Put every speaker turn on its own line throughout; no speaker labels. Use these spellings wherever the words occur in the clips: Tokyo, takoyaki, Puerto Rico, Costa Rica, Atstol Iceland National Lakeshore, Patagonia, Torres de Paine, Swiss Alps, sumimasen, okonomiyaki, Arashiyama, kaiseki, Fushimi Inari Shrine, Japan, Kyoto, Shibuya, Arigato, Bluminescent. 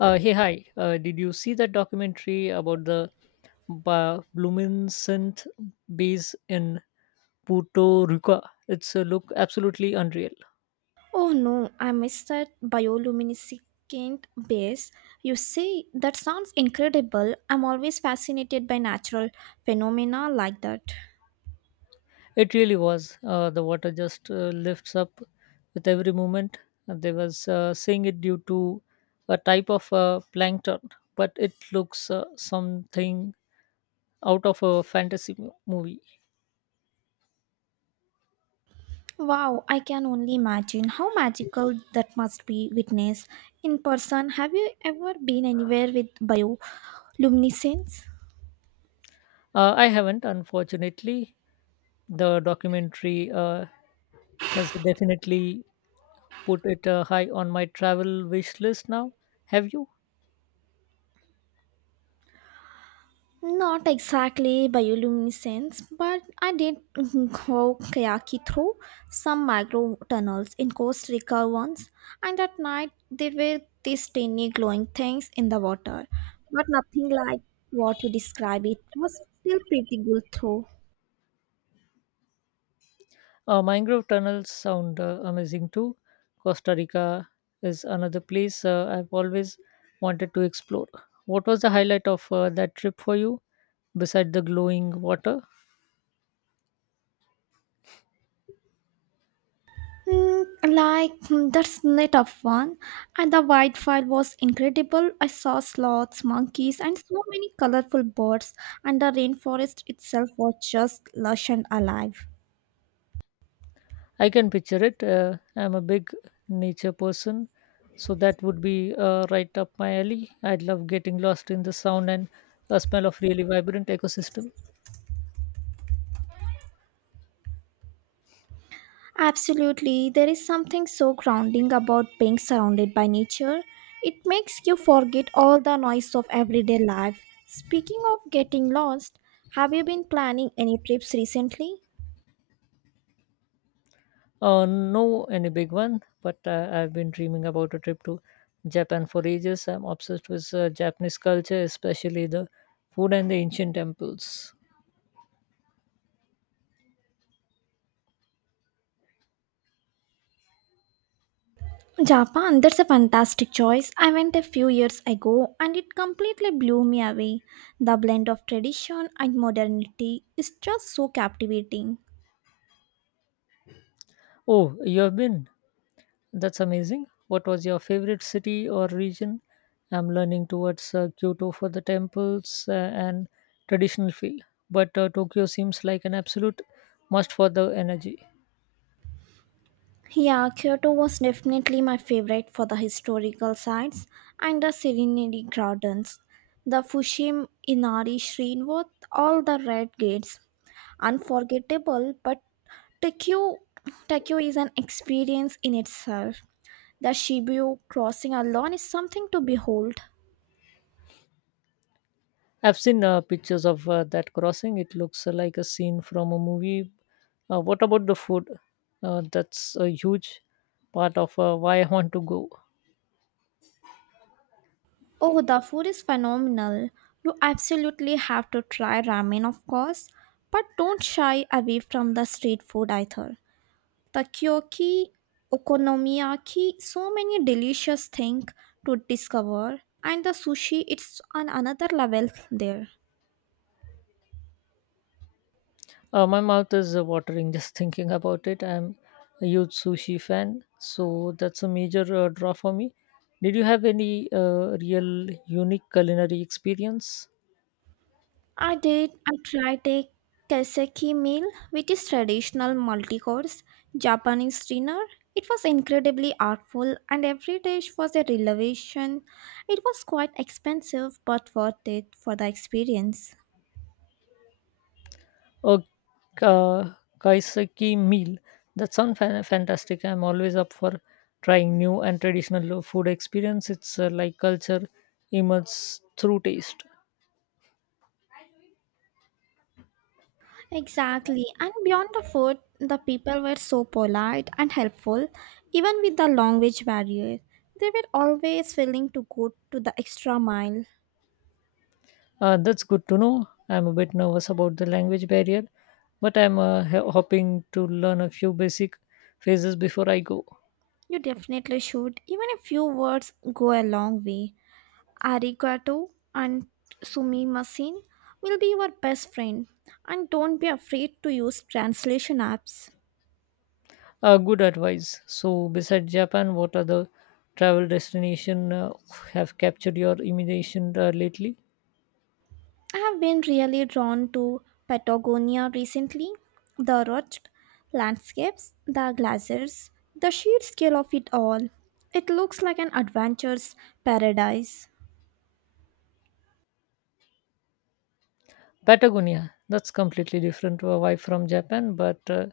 Hey, hi. Did you see that documentary about the Bluminescent base in Puerto Rico? It's look absolutely unreal.
Oh no, I missed that bioluminescent base. You see, that sounds incredible. I'm always fascinated by natural phenomena like that.
It really was. The water just lifts up with every movement. And They was saying it due to a type of plankton, but it looks something out of a fantasy movie.
Wow, I can only imagine how magical that must be witnessed in person. Have you ever been anywhere with bioluminescence?
I haven't, unfortunately. The documentary has definitely put it high on my travel wish list now. Have you?
Not exactly bioluminescence, but I did go kayaking through some micro tunnels in Costa Rica once, and at night there were these tiny glowing things in the water, but nothing like what you describe. It was still pretty good though.
Mangrove tunnels sound amazing too. Costa Rica is another place I've always wanted to explore. What was the highlight of that trip for you, beside the glowing water?
That's the tough one, and the wildfire was incredible. I saw sloths, monkeys, and so many colorful birds, and the rainforest itself was just lush and alive.
I can picture it. I'm a big nature person, so that would be right up my alley. I'd love getting lost in the sound and a smell of really vibrant ecosystem.
Absolutely, there is something so grounding about being surrounded by nature. It makes you forget all the noise of everyday life. Speaking of getting lost, have you been planning any trips recently?
No, any big one, but I've been dreaming about a trip to Japan for ages. I'm obsessed with Japanese culture, especially the food and the ancient temples.
Japan, that's a fantastic choice. I went a few years ago and it completely blew me away. The blend of tradition and modernity is just so captivating.
Oh, you have been? That's amazing. What was your favorite city or region? I'm learning towards Kyoto for the temples and traditional feel, but Tokyo seems like an absolute must for the energy.
Yeah, Kyoto was definitely my favorite for the historical sites and the Serenity Gardens. The Fushim Inari Shrine with all the red gates. Unforgettable, but Tokyo, Tokyo is an experience in itself. The Shibuya crossing alone is something to behold.
I've seen pictures of that crossing. It looks like a scene from a movie. What about the food? That's a huge part of why I want to go.
Oh, the food is phenomenal. You absolutely have to try ramen, of course, but don't shy away from the street food either. Takoyaki, okonomiyaki, so many delicious things to discover, and the sushi, it's on another level there.
My mouth is watering just thinking about it. I'm a huge sushi fan, so that's a major draw for me. Did you have any real unique culinary experience?
I tried a kaiseki meal, which is traditional multi-course Japanese dinner. It was incredibly artful and every dish was a revelation. It was quite expensive but worth it for the experience.
A uh, kaiseki meal? That sounds fantastic. I'm always up for trying new and traditional food experience. It's like culture emerges through taste.
Exactly. And beyond the food, the people were so polite and helpful, even with the language barrier. They were always willing to go to the extra mile.
That's good to know. I'm a bit nervous about the language barrier, but I'm hoping to learn a few basic phrases before I go.
You definitely should. Even a few words go a long way. Arigato and sumimasen will be your best friend. And don't be afraid to use translation apps.
Good advice. So, besides Japan, what other travel destination have captured your imagination lately?
I have been really drawn to Patagonia recently. The rugged landscapes, the glaciers, the sheer scale of it all. It looks like an adventure's paradise.
Patagonia. That's completely different vibe from Japan, but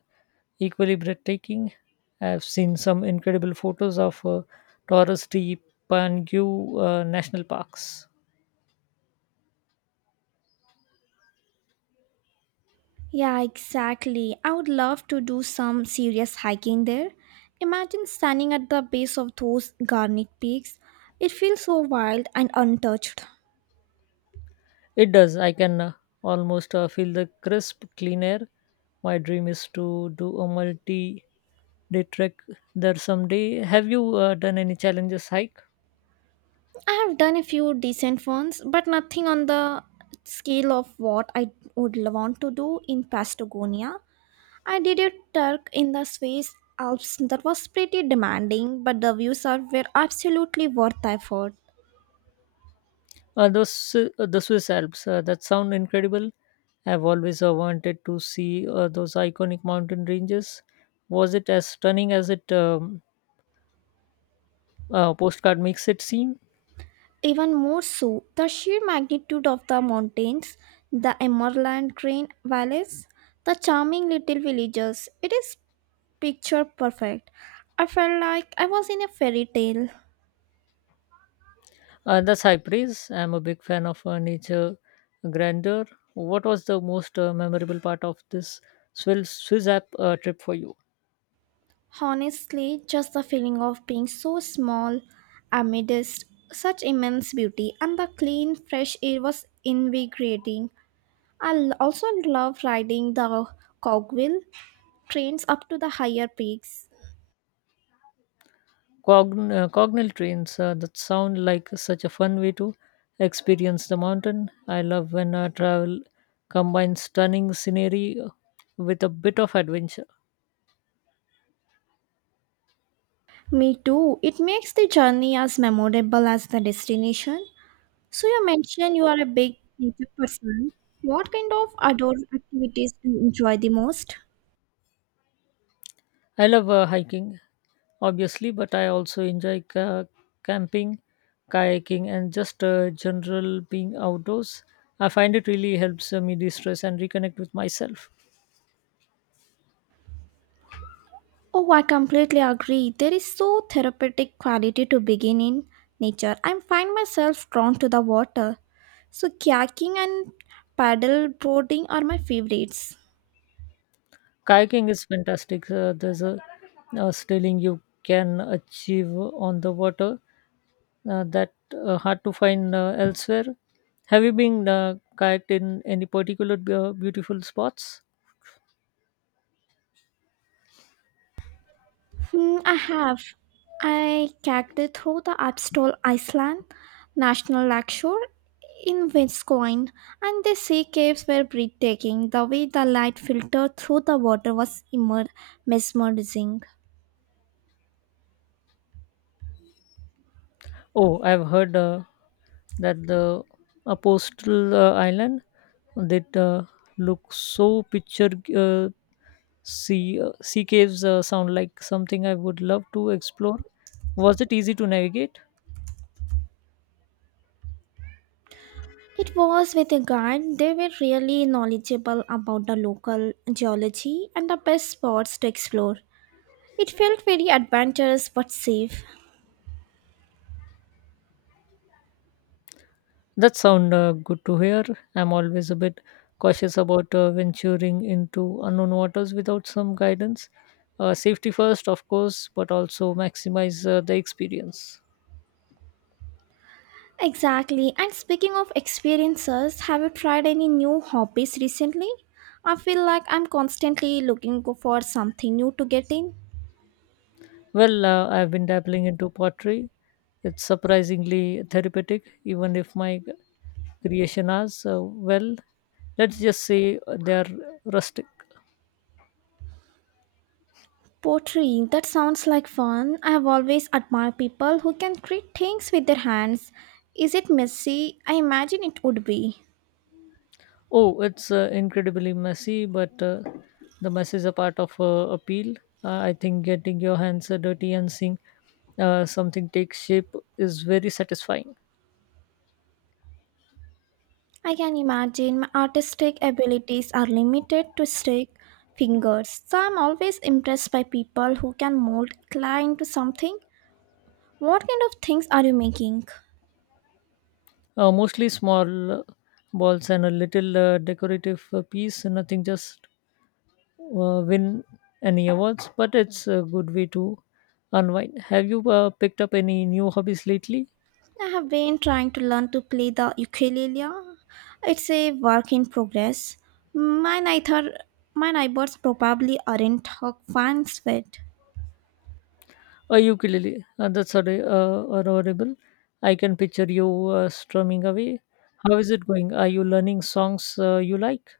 equally breathtaking. I've seen some incredible photos of Torres de Paine National Parks.
Yeah, exactly. I would love to do some serious hiking there. Imagine standing at the base of those garnet peaks. It feels so wild and untouched.
It does. I can almost feel the crisp, clean air. My dream is to do a multi day trek there someday. Have you done any challenges hike?
I have done a few decent ones, but nothing on the scale of what I would want to do in Patagonia. I did a Turk in the Swiss Alps that was pretty demanding, but the views are were absolutely worth the effort.
The Swiss Alps, that sound incredible. I've always wanted to see those iconic mountain ranges. Was it as stunning as it postcard makes it seem?
Even more so, the sheer magnitude of the mountains, the Emerald Green valleys, the charming little villages, it is picture perfect. I felt like I was in a fairy tale.
That's high praise. I'm a big fan of nature grandeur. What was the most memorable part of this Swiss app trip for you?
Honestly, just the feeling of being so small amidst such immense beauty, and the clean, fresh air was invigorating. I also love riding the cogwheel trains up to the higher peaks.
Cognal trains, that sound like such a fun way to experience the mountain. I love when travel combines stunning scenery with a bit of adventure.
Me too. It makes the journey as memorable as the destination. So, you mentioned you are a big nature person. What kind of outdoor activities do you enjoy the most?
I love hiking, obviously, but I also enjoy camping, kayaking, and just general being outdoors. I find it really helps me de-stress and reconnect with myself.
Oh, I completely agree. There is so therapeutic quality to being in nature. I find myself drawn to the water. So kayaking and paddle boarding are my favorites.
Kayaking is fantastic. There's a sailing you can achieve on the water, that hard to find elsewhere. Have you been kayaked in any particular beautiful spots?
Hmm, I have. I kayaked through the Atstol Iceland National Lakeshore in Wisconsin, and the sea caves were breathtaking. The way the light filtered through the water was immer- mesmerizing.
Oh, I've heard that the a postal island that look so picture, uh, sea caves sound like something I would love to explore. Was it easy to navigate?
It was with a guide. They were really knowledgeable about the local geology and the best spots to explore. It felt very adventurous but safe.
That sound good to hear. I'm always a bit cautious about venturing into unknown waters without some guidance. Safety first, of course, but also maximize the experience.
Exactly. And speaking of experiences, have you tried any new hobbies recently? I feel like I'm constantly looking for something new to get in.
Well, I've been dabbling into pottery. It's surprisingly therapeutic, even if my creation as, well, let's just say they're rustic.
Pottery, that sounds like fun. I have always admired people who can create things with their hands. Is it messy? I imagine it would be.
Oh, it's incredibly messy, but the mess is a part of appeal. I think getting your hands dirty and seeing something take shape is very satisfying.
I can imagine my artistic abilities are limited to stick fingers, so I'm always impressed by people who can mold clay into something. What kind of things are you making?
Mostly small balls and a little decorative piece, nothing just win any awards, but it's a good way to unwind. Have you picked up any new hobbies lately?
I have been trying to learn to play the ukulele. It's a work in progress. My neither my neighbors probably aren't hook fans with.
A ukulele, adorable. I can picture you strumming away. How is it going? Are you learning songs you like?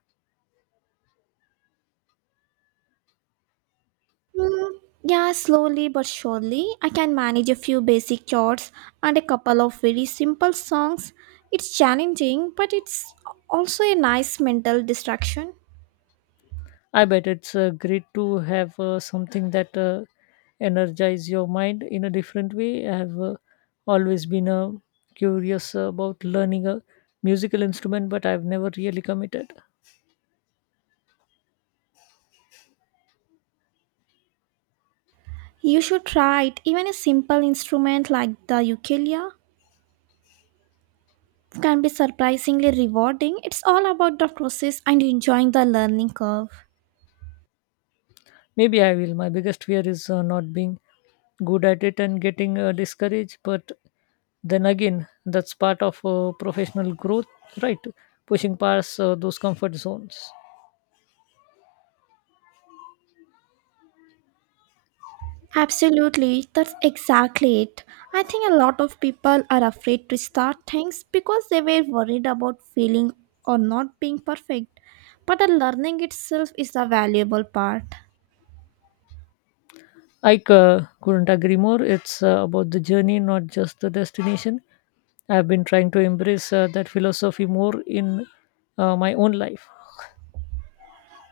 Mm, Yeah, slowly but surely, I can manage a few basic chords and a couple of very simple songs. It's challenging, but it's also a nice mental distraction.
I bet it's great to have something that energize your mind in a different way. I have always been curious about learning a musical instrument, but I've never really committed.
You should try it. Even a simple instrument like the ukulele can be surprisingly rewarding. It's all about the process and enjoying the learning curve.
Maybe I will. My biggest fear is not being good at it and getting discouraged. But then again, that's part of professional growth, right? Pushing past those comfort zones.
Absolutely, that's exactly it. I think a lot of people are afraid to start things because they were worried about failing or not being perfect. But the learning itself is the valuable part.
I couldn't agree more. It's about the journey, not just the destination. I've been trying to embrace that philosophy more in my own life.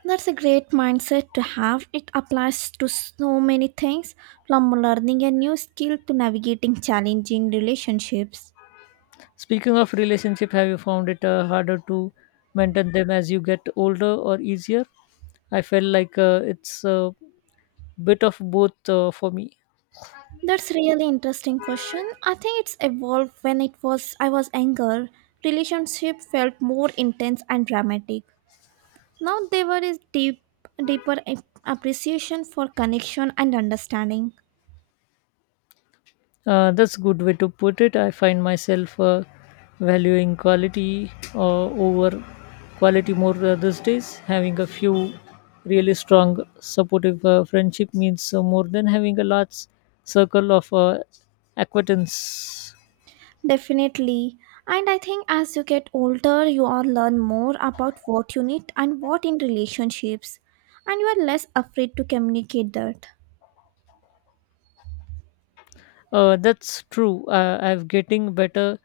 That's a great mindset to have. It applies to so many things, from learning a new skill to navigating challenging relationships.
Speaking of relationship, have you found it harder to maintain them as you get older or easier? I felt like it's bit of both for me.
That's really interesting question. I think it's evolved when it was I was younger. Relationship felt more intense and dramatic. Now there is deep, deeper appreciation for connection and understanding.
That's a good way to put it. I find myself valuing quality over quality more these days. Having a few really strong, supportive friendship means more than having a large circle of acquaintance.
Definitely. And I think as you get older, you all learn more about what you need and what in relationships, and you are less afraid to communicate that.
That's true. I'm getting better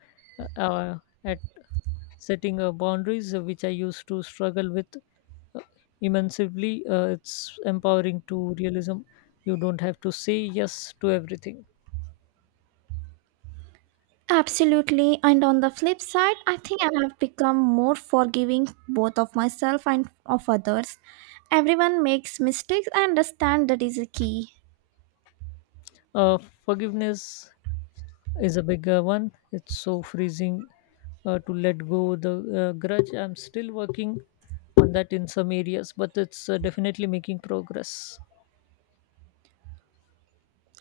uh, at setting boundaries, which I used to struggle with uh, immensely. It's empowering to realism. You don't have to say yes to everything.
Absolutely. And on the flip side, I think I have become more forgiving, both of myself and of others. Everyone makes mistakes. I understand that is a key.
Uh, Forgiveness is a bigger one. It's so freezing to let go the grudge. I'm still working on that in some areas, but it's definitely making progress.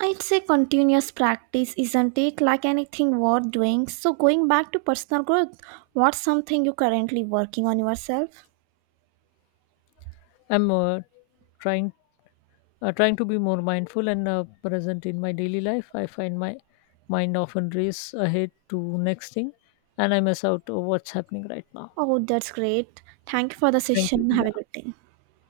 It's a continuous practice, isn't it? Like anything worth doing. So, going back to personal growth, what's something you're currently working on yourself?
I'm trying trying to be more mindful and present in my daily life. I find my mind often race ahead to next thing, and I miss out on what's happening right now.
Oh, that's great. Thank you for the
Thank you.
session. Have a
Yeah.
good day.